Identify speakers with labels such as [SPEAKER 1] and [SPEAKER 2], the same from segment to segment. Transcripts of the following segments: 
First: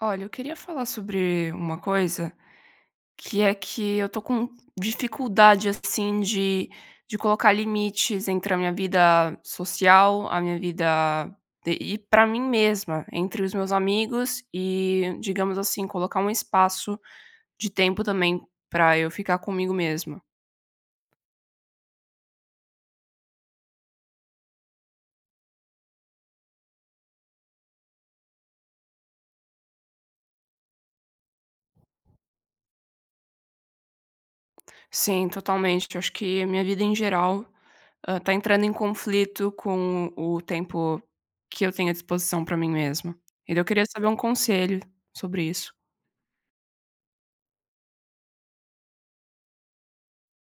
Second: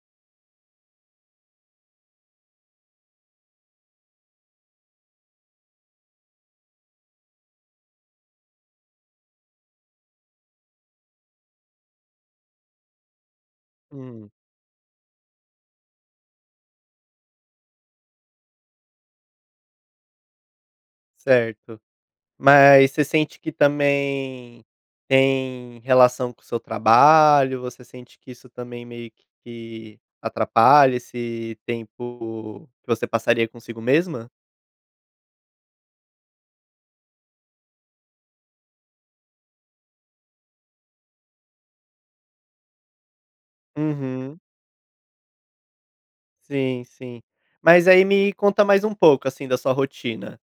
[SPEAKER 1] Olha, eu queria falar sobre uma coisa. Que é que eu estou com dificuldade, assim, de de colocar limites entre a minha vida social, a minha vida d e para mim mesma, entre os meus
[SPEAKER 2] Hum.
[SPEAKER 1] amigos, e, digamos assim, colocar um espaço de tempo, também, pra eu ficar comigo mesma.
[SPEAKER 2] Certo. Mas você sente que também tem relação com o seu trabalho, você sente que isso também meio que atrapalha esse tempo que você passaria consigo mesma?
[SPEAKER 1] Sim, totalmente, acho que a minha vida, em geral, hã, está entrando em conflito com o tempo que eu tenho à disposição para mim mesma. E daí eu queria saber um
[SPEAKER 2] Uhum.
[SPEAKER 1] conselho sobre isso.
[SPEAKER 2] Sim, sim. Mas aí, me conta mais um pouco, assim, da sua rotina.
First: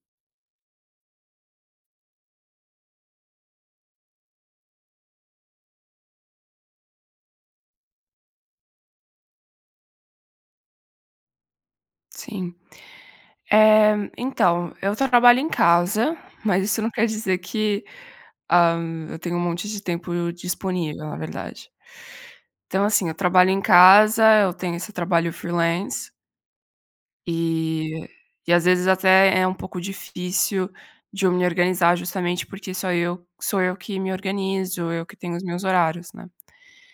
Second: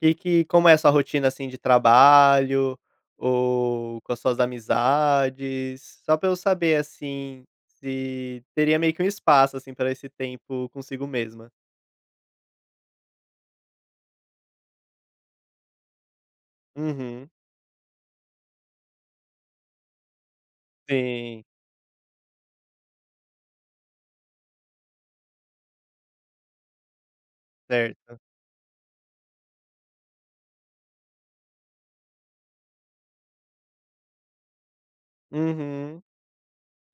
[SPEAKER 2] Que que como é a sua rotina, assim, de trabalho ou com as suas amizades? Só para eu saber, assim, se teria meio que um espaço, assim, pra esse tempo consigo mesma.
[SPEAKER 1] Sim. Eh, então eu ta trabalho em casa, mas isso não quer
[SPEAKER 2] Uhum.
[SPEAKER 1] dizer que ah, eu tenho um monte de tempo disponível na
[SPEAKER 2] Sim.
[SPEAKER 1] verdade. Então, assim eu trabalho em casa, eu tenho esse trabalho freelance eh,
[SPEAKER 2] Certo.
[SPEAKER 1] e às vezes até é um pouco difícil de eu me organizar, justamente porque só eu sou eu que me organizo, eu que tenho os meus
[SPEAKER 2] Uhum.
[SPEAKER 1] horários, né.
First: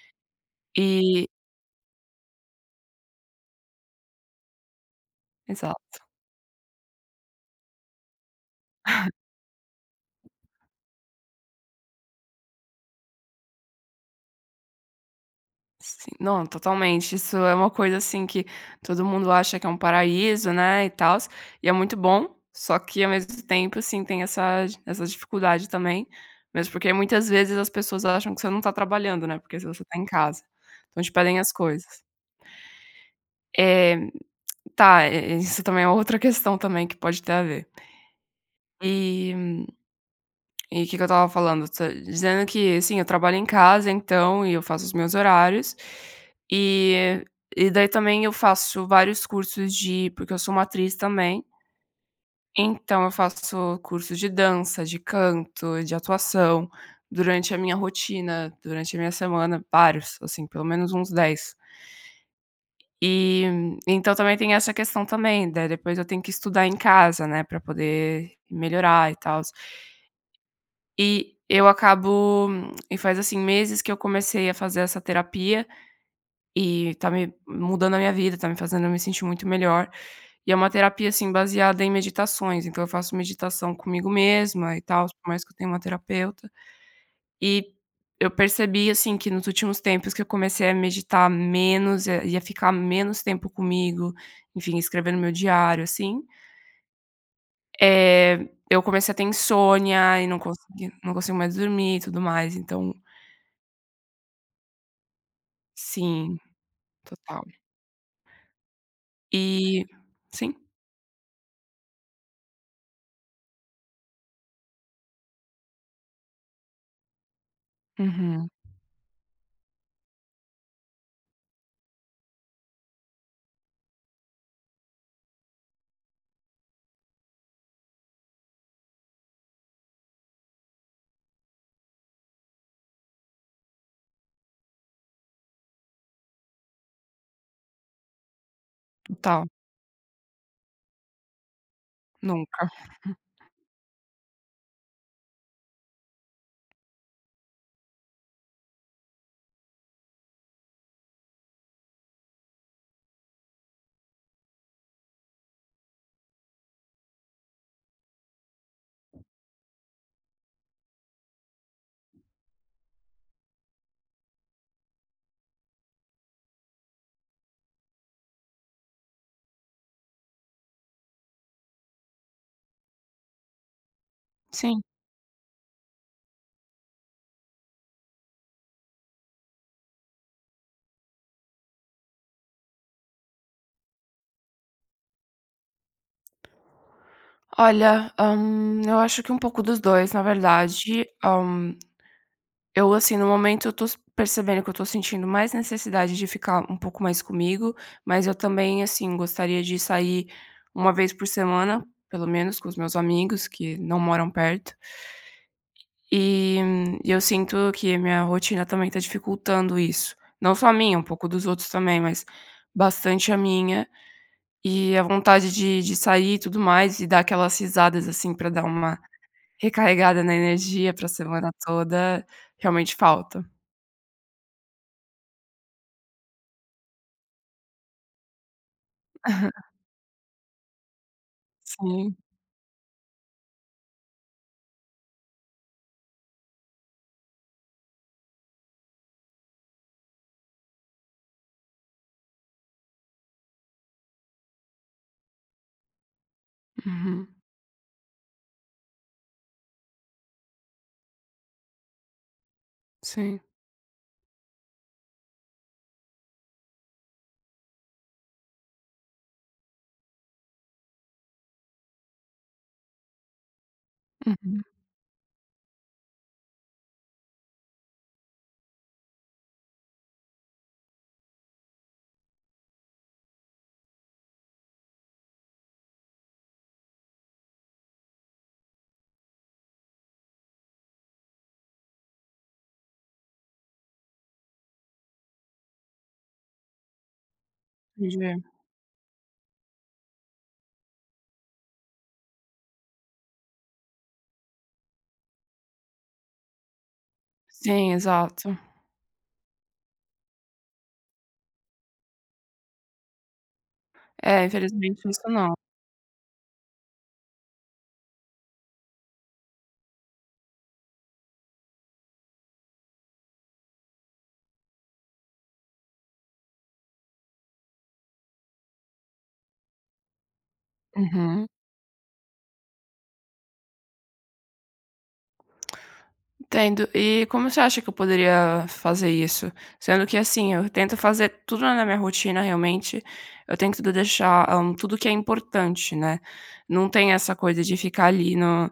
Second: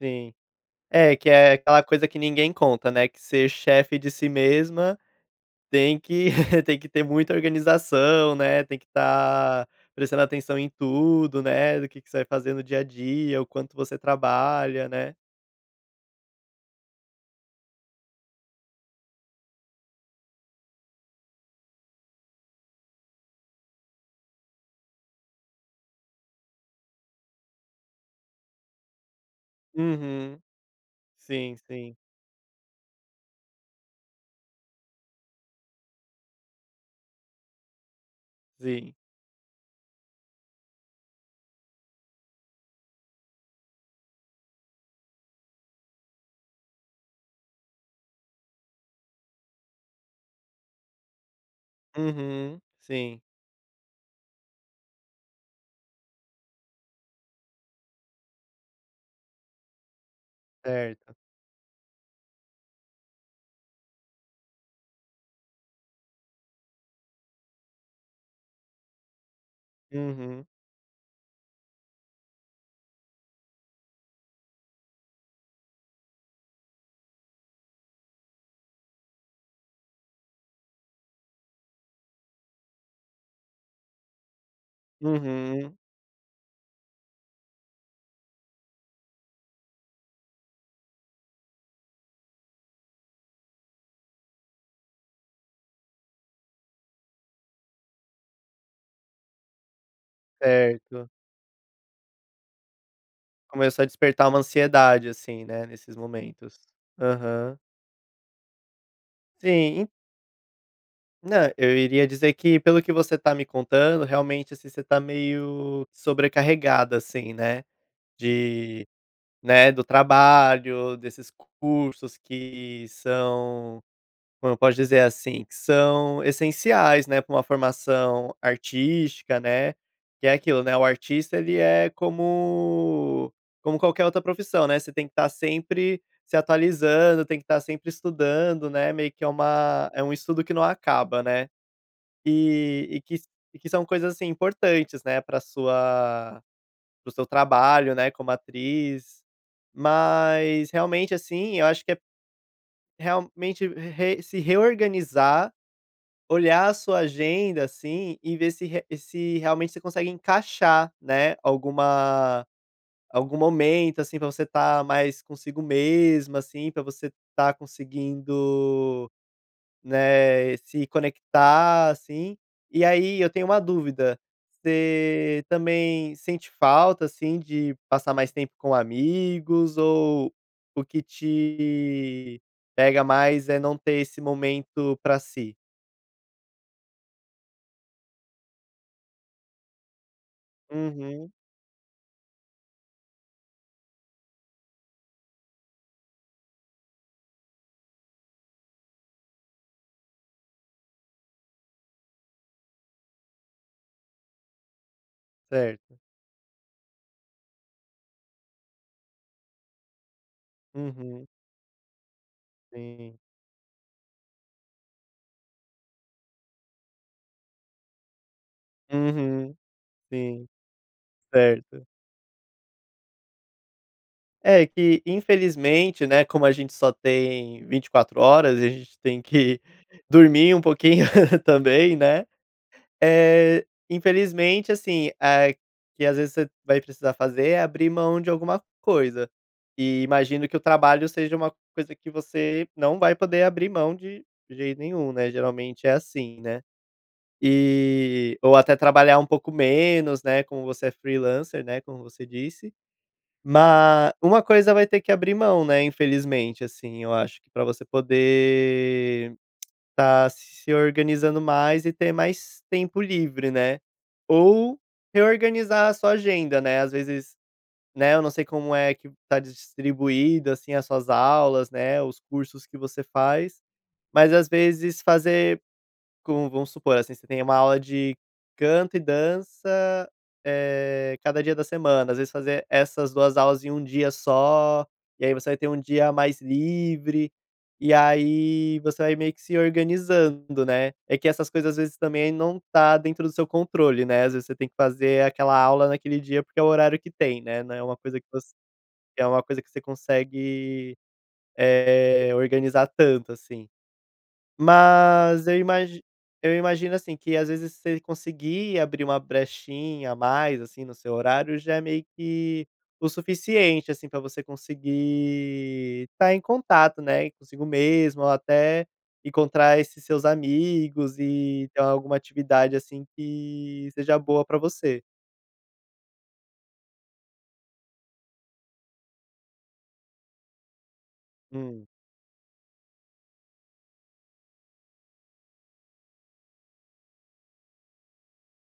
[SPEAKER 2] Sim. É
[SPEAKER 1] E
[SPEAKER 2] que é aquela coisa que ninguém conta, né, que ser chefe de si mesma tem
[SPEAKER 1] Exato.
[SPEAKER 2] que tem que ter muita organização, né, tem que tá prestando atenção em tudo, né, do que que você vai fazer no dia a dia, o quanto você trabalha, né.
[SPEAKER 1] Sim, não totalmente. Isso é uma coisa assim que todo mundo acha que é um paraíso, né, e tals, e é muito bom, só que ao mesmo tempo, sim, tem essa essa dificuldade também, mesmo porque muitas vezes as pessoas acham que você não está trabalhando, né, porque se você tá em
[SPEAKER 2] Uhum.
[SPEAKER 1] casa, então te pedem as
[SPEAKER 2] Sim, sim.
[SPEAKER 1] coisas. Éh tá, é isso também é uma outra questão também que pode ter a ver.
[SPEAKER 2] Sim.
[SPEAKER 1] E e o que que eu estava falando, dizendo que, assim, eu trabalho em casa, então e eu faço os meus horários e e daí também eu faço vários cursos de porque eu sou uma atriz também.
[SPEAKER 2] Uhum,
[SPEAKER 1] Então eu
[SPEAKER 2] sim.
[SPEAKER 1] faço curso de dança, de canto, de atuação, durante a minha rotina, durante a minha semana, vários assim, pelo menos uns
[SPEAKER 2] Certo.
[SPEAKER 1] 10. E então também tem essa questão também, daí depois eu tenho que estudar em casa, né, pra poder melhorar e tals.
[SPEAKER 2] Uhum.
[SPEAKER 1] E eu acabo e faz assim meses que eu comecei a fazer essa terapia e está me mudando a minha vida, está me fazendo eu me sentir muito melhor e é uma terapia assim, baseada em meditações, então eu faço meditação comigo mesma e tals, por mais que eu tenha
[SPEAKER 2] Uhum.
[SPEAKER 1] uma terapeuta e eu percebi assim que nos últimos tempos que eu comecei a meditar menos e a ficar menos tempo comigo, enfim, escrevendo no meu diário, assim eh, eu comecei a ter insônia e não consegui
[SPEAKER 2] Certo.
[SPEAKER 1] não consigo mais dormir e tudo mais, então
[SPEAKER 2] Começou a despertar uma ansiedade assim, né, nesses
[SPEAKER 1] Sim,
[SPEAKER 2] momentos,
[SPEAKER 1] total.
[SPEAKER 2] aham.
[SPEAKER 1] E
[SPEAKER 2] Sim.
[SPEAKER 1] sim.
[SPEAKER 2] Não, eu iria dizer que, pelo que você tá me contando, realmente assim você tá meio sobrecarregada, assim, né,
[SPEAKER 1] Uhum.
[SPEAKER 2] de né, do trabalho, desses cursos que são, como eu posso dizer assim? Que são essenciais, né, pra uma formação artística, né. Que é aquilo, né, o artista ele é como como qualquer outra profissão, né, você tem que tá sempre se atualizando, tem que tá sempre estudando, né, meio que é
[SPEAKER 1] Total.
[SPEAKER 2] uma é um estudo que não acaba, né.
[SPEAKER 1] Nunca.
[SPEAKER 2] Eh, e que s e que são coisas assim importantes, né, pra sua para o seu trabalho, né, como atriz, mas, realmente assim, eu acho que é realmente re se reorganizar, olhar a sua agenda assim, e ver se re se realmente você consegue encaixar, né, alguma algum momento assim pra você tá mais consigo mesma assim, pra você estar conseguindo, né, se conectar assim. E aí eu tenho uma dúvida:
[SPEAKER 1] Sim.
[SPEAKER 2] você também sente falta, assim, de passar mais tempo com amigos ou o que te pega mais é não ter esse momento pra si?
[SPEAKER 1] Olha, hum, eu acho que um pouco dos 2, na verdade,
[SPEAKER 2] Uhum.
[SPEAKER 1] hum. Eu assim, no momento eu estou percebendo que eu estou sentindo mais necessidade de ficar um pouco mais comigo, mas eu também, assim, gostaria de sair 1 vez por semana, pelo menos, com os meus amigos que não moram perto.
[SPEAKER 2] Certo.
[SPEAKER 1] E e eu sinto que minha rotina também tá dificultando isso. Não só a minha, um pouco
[SPEAKER 2] Uhum.
[SPEAKER 1] dos outros também, mas
[SPEAKER 2] Sim.
[SPEAKER 1] bastante a minha, e a vontade de de sair e tudo mais e dar aquelas risadas, assim, pra dar uma
[SPEAKER 2] Uhum.
[SPEAKER 1] recarregada na
[SPEAKER 2] Sim.
[SPEAKER 1] energia para a semana
[SPEAKER 2] Certo.
[SPEAKER 1] toda, realmente falta.
[SPEAKER 2] É que infelizmente, né, como a gente só tem 24 horas, e a gente tem que dormir um pouquinho também,
[SPEAKER 1] Sim.
[SPEAKER 2] né, eh, infelizmente, assim, é que às vezes você vai precisar fazer é abrir mão de alguma coisa, e imagino que o trabalho seja uma coisa que você não vai poder abrir mão de jeito nenhum, né, geralmente é assim, né.
[SPEAKER 1] Uhum.
[SPEAKER 2] E ou até trabalhar um pouco menos, né, como você é freelancer, né, como você disse.
[SPEAKER 1] Sim.
[SPEAKER 2] Ma uma coisa vai ter que abrir mão, né, infelizmente assim, eu acho que pra você poder tá se organizando mais e ter mais tempo livre, né,
[SPEAKER 1] Uhum.
[SPEAKER 2] ou reorganizar a sua agenda, né, às vezes, né, eu não sei como é que tá distribuída, assim, as suas aulas, né, os cursos que você faz, mas às vezes fazer, como vamos supor, assim, você tem uma aula de canto e dança, eh, cada dia da semana, às vezes fazer essas 2 aulas em um dia só, e aí você vai ter um dia mais livre, e
[SPEAKER 1] [unintelligible]
[SPEAKER 2] aí você vai meio que se organizando, né. É que essas coisas às vezes também não tá dentro do seu controle, né, às vezes você tem que fazer aquela aula naquele dia, porque é o horário que tem, né, não é
[SPEAKER 1] Sim,
[SPEAKER 2] uma coisa que voc
[SPEAKER 1] exato.
[SPEAKER 2] que é uma coisa que você consegue, eh, organizar tanto assim.
[SPEAKER 1] É, infelizmente isso
[SPEAKER 2] Mas
[SPEAKER 1] não.
[SPEAKER 2] eu imagi eu imagino, assim, que às vezes você conseguir abrir uma brechinha a mais, assim, no seu horário, já é meio que o suficiente, assim, pra você conseguir estar em contato, né, consigo mesmo ou até encontrar esses seus amigos
[SPEAKER 1] Uhum.
[SPEAKER 2] e ter alguma atividade, assim, que seja boa pra você.
[SPEAKER 1] Entendo. E como você acha que eu poderia fazer isso? Sendo que assim, eu tento fazer tudo na
[SPEAKER 2] Hum.
[SPEAKER 1] minha rotina, realmente, eu tento deixar, hã, tudo o que é importante, né. Não tem essa coisa de ficar ali no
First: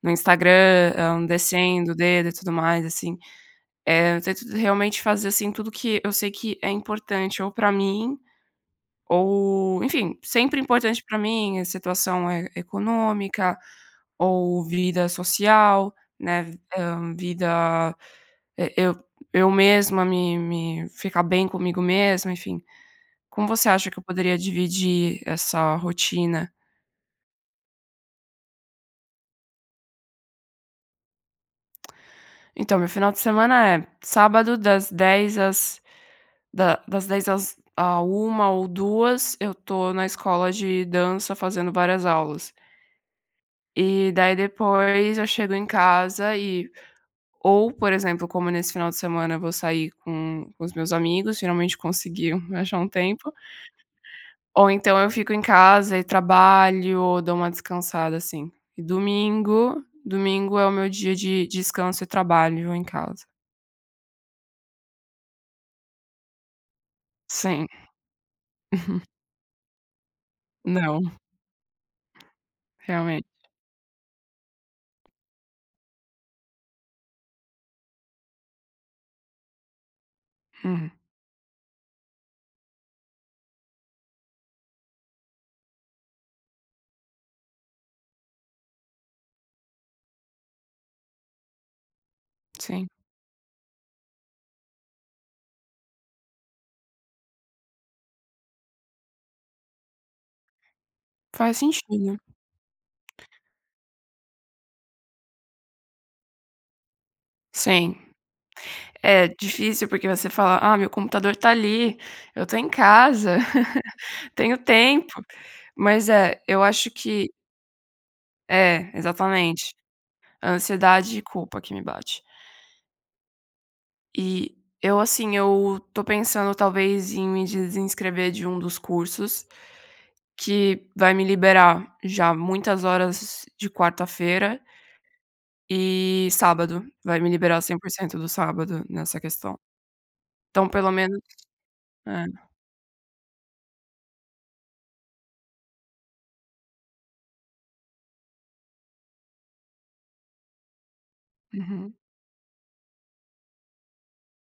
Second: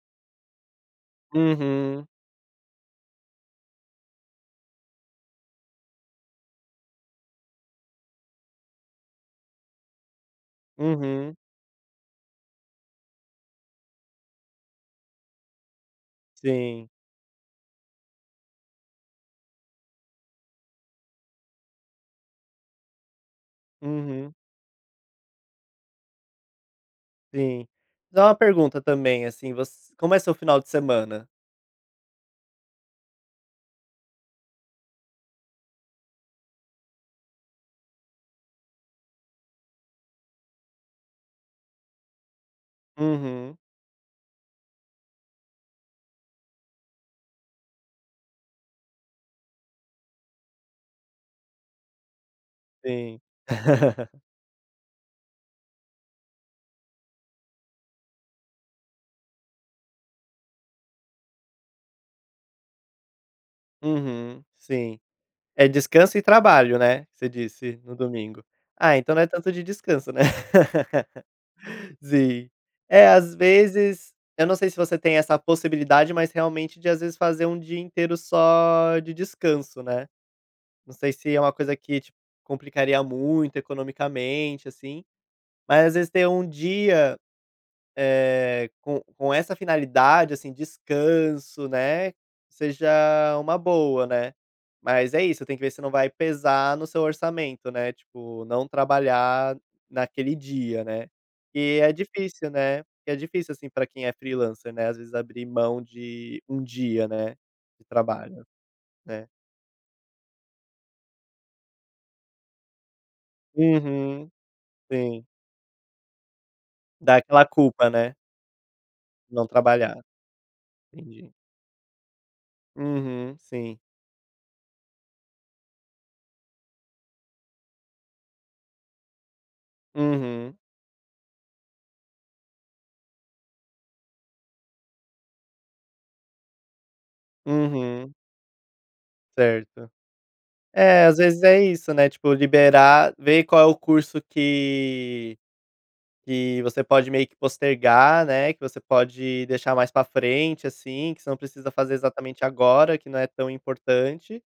[SPEAKER 1] no Instagram, hum, descendo o
[SPEAKER 2] Uhum.
[SPEAKER 1] dedo e tudo mais, assim. Eh, eu tento realmente fazer, assim, tudo que eu sei que é importante ou para mim ou, enfim, sempre importante para
[SPEAKER 2] Uhum.
[SPEAKER 1] mim, a situação é econômica ou vida social, né, vi
[SPEAKER 2] Sim.
[SPEAKER 1] hã, vida, eh, eu eu mesma me me ficar bem comigo mesma, enfim. Como você acha que eu
[SPEAKER 2] Uhum.
[SPEAKER 1] poderia dividir essa rotina?
[SPEAKER 2] Sim. Só uma pergunta também, assim voc como é o seu final de semana?
[SPEAKER 1] Então, o meu final de semana é: sábado, das 10h às da das 10h às à 1h ou 2h eu tô na escola de dança fazendo várias aulas.
[SPEAKER 2] Uhum.
[SPEAKER 1] E daí depois eu chego em casa e ou, por exemplo, como nesse final de semana eu vou sair com com os meus amigos, finalmente consegui um achar um
[SPEAKER 2] Sim.
[SPEAKER 1] tempo. Ou então eu fico em casa e trabalho ou dou uma descansada, assim. E domingo domingo é o meu dia de descanso e trabalho em casa.
[SPEAKER 2] Uhum, sim, é descanso e trabalho, né. Você
[SPEAKER 1] Sim.
[SPEAKER 2] disse, no domingo. Ah, então não é tanto de descanso, né?
[SPEAKER 1] Não.
[SPEAKER 2] Sim, é,
[SPEAKER 1] Realmente.
[SPEAKER 2] às vezes, eu não sei se você tem essa possibilidade, mas, realmente, de, às vezes, fazer um dia inteiro só de descanso, né.
[SPEAKER 1] Uhum.
[SPEAKER 2] Não sei se é uma coisa que, tipo, complicaria muito economicamente, assim, mas, às vezes, tem um dia, eh, com com essa finalidade, assim, descanso, né, seja
[SPEAKER 1] Sim.
[SPEAKER 2] uma boa, né. Mas é isso, tem que ver se não vai pesar no seu orçamento, né, tipo não trabalhar naquele dia, né.
[SPEAKER 1] Faz
[SPEAKER 2] Que é
[SPEAKER 1] sentido.
[SPEAKER 2] difícil, né, que é difícil, assim, pra quem é freelancer, né, às vezes, abrir mão de um dia, né, de
[SPEAKER 1] Sim.
[SPEAKER 2] trabalho, né.
[SPEAKER 1] É difícil porque você fala: "Ah, meu computador está ali, eu estou em casa,
[SPEAKER 2] Uhum,
[SPEAKER 1] tenho tempo".
[SPEAKER 2] sim.
[SPEAKER 1] Mas é, eu acho
[SPEAKER 2] Dá
[SPEAKER 1] que
[SPEAKER 2] aquela culpa, né?
[SPEAKER 1] É,
[SPEAKER 2] Não
[SPEAKER 1] exatamente,
[SPEAKER 2] trabalhar.
[SPEAKER 1] a ansiedade e
[SPEAKER 2] Entendi.
[SPEAKER 1] culpa que me bate.
[SPEAKER 2] Uhum, sim.
[SPEAKER 1] E eu, assim, eu estou pensando talvez em me desinscrever de um dos cursos
[SPEAKER 2] Uhum.
[SPEAKER 1] que vai me liberar já muitas horas de quarta-feira e sábado, vai me liberar o cem por
[SPEAKER 2] Uhum.
[SPEAKER 1] cento do sábado nessa questão.
[SPEAKER 2] Certo.
[SPEAKER 1] Então pelo
[SPEAKER 2] É, às
[SPEAKER 1] menos
[SPEAKER 2] vezes é isso, né, tipo,
[SPEAKER 1] É.
[SPEAKER 2] liberar, ver qual é o curso que que você pode meio que postergar, né, que você pode deixar mais para frente, assim, que você não precisa
[SPEAKER 1] Uhum.
[SPEAKER 2] fazer exatamente agora, que não é tão importante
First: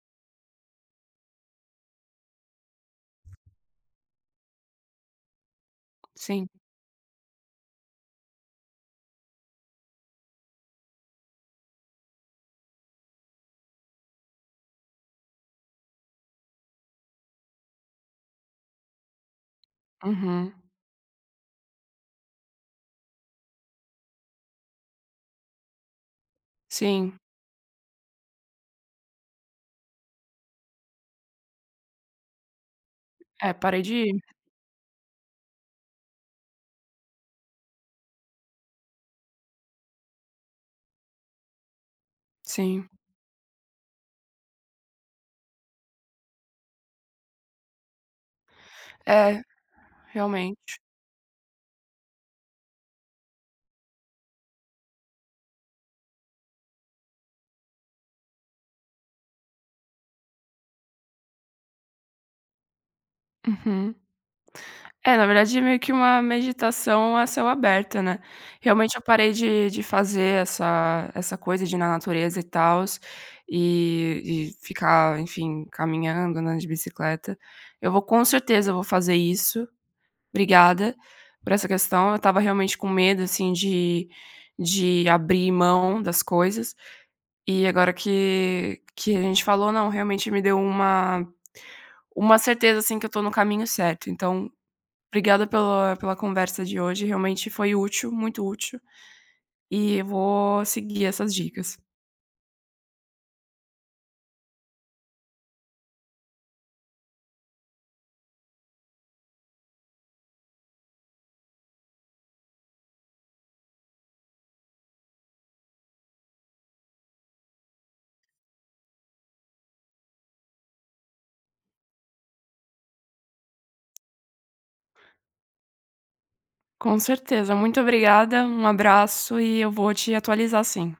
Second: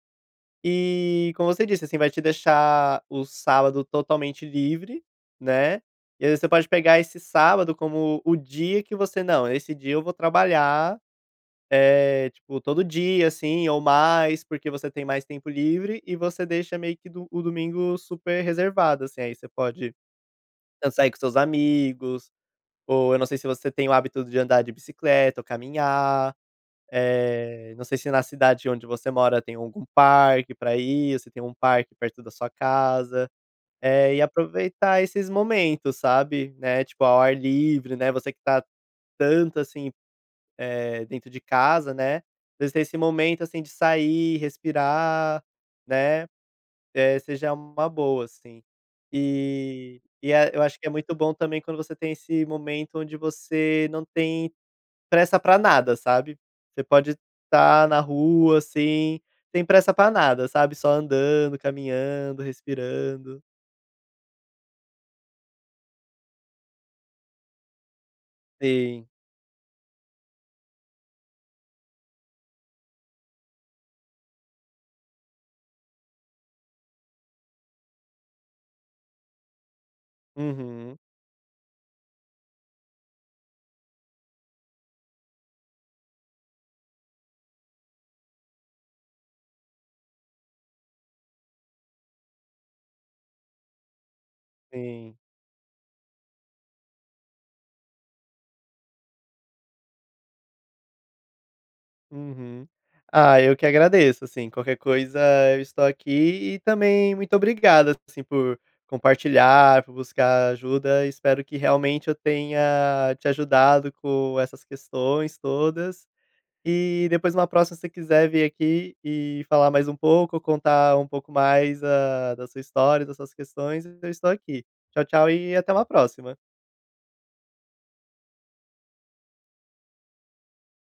[SPEAKER 2] e, como você disse, assim, vai te deixar o sábado totalmente livre, né, e aí você
[SPEAKER 1] Sim.
[SPEAKER 2] pode pegar esse sábado como o dia que você: "Não, esse dia eu vou trabalhar, eh, tipo, todo dia, assim, ou mais", porque você tem mais tempo livre e você deixa meio que do o domingo super reservado, assim, aí você pode
[SPEAKER 1] Uhum.
[SPEAKER 2] tanto sair com os seus amigos ou, eu não sei se você tem o hábito de andar de bicicleta ou caminhar.
[SPEAKER 1] Sim.
[SPEAKER 2] Eh, não sei se na cidade onde você mora tem algum parque pra ir ou se tem um parque perto da sua casa.
[SPEAKER 1] É, parei de
[SPEAKER 2] Eh, e
[SPEAKER 1] ir.
[SPEAKER 2] aproveitar esses momentos, sabe, né, tipo, ao ar livre, né, você que está tanto, assim, eh, dentro de casa, né, às vezes ter
[SPEAKER 1] Sim.
[SPEAKER 2] esse momento, assim, de sair, respirar, né, eh, seja uma boa, assim.
[SPEAKER 1] É,
[SPEAKER 2] E e é eu
[SPEAKER 1] realmente.
[SPEAKER 2] acho que é muito bom também quando você tem esse momento onde você não tem pressa para nada, sabe. Você pode tá na rua, assim, sem pressa para nada, sabe, só andando, caminhando, respirando.
[SPEAKER 1] Uhum. É, na verdade meio que uma meditação a céu aberto, né. Realmente eu
[SPEAKER 2] Sim.
[SPEAKER 1] parei de de fazer essa essa coisa de na natureza e tals, e e ficar, enfim, caminhando, andando de bicicleta. Eu vou com certeza eu vou fazer isso. Obrigada
[SPEAKER 2] Uhum.
[SPEAKER 1] por essa questão, eu estava realmente com medo assim de de abrir mão das coisas, e agora que que a gente falou, não, realmente me deu uma uma certeza, assim, que eu estou no caminho certo, então
[SPEAKER 2] Sim.
[SPEAKER 1] obrigada pela pela conversa de hoje, realmente foi útil, muito útil, e vou seguir essas dicas.
[SPEAKER 2] Uhum. Ah, eu que agradeço, assim. Qualquer coisa eu estou aqui e também muito obrigado, assim, por compartilhar, por buscar ajuda, e espero que realmente eu tenha te ajudado com essas questões todas e depois numa próxima, se você quiser vir aqui e falar mais um pouco, contar um pouco mais a da sua história e das suas questões, eu estou aqui. Tchau, tchau e até uma próxima.
[SPEAKER 1] Com certeza, muito obrigada, um abraço e eu vou te atualizar, sim.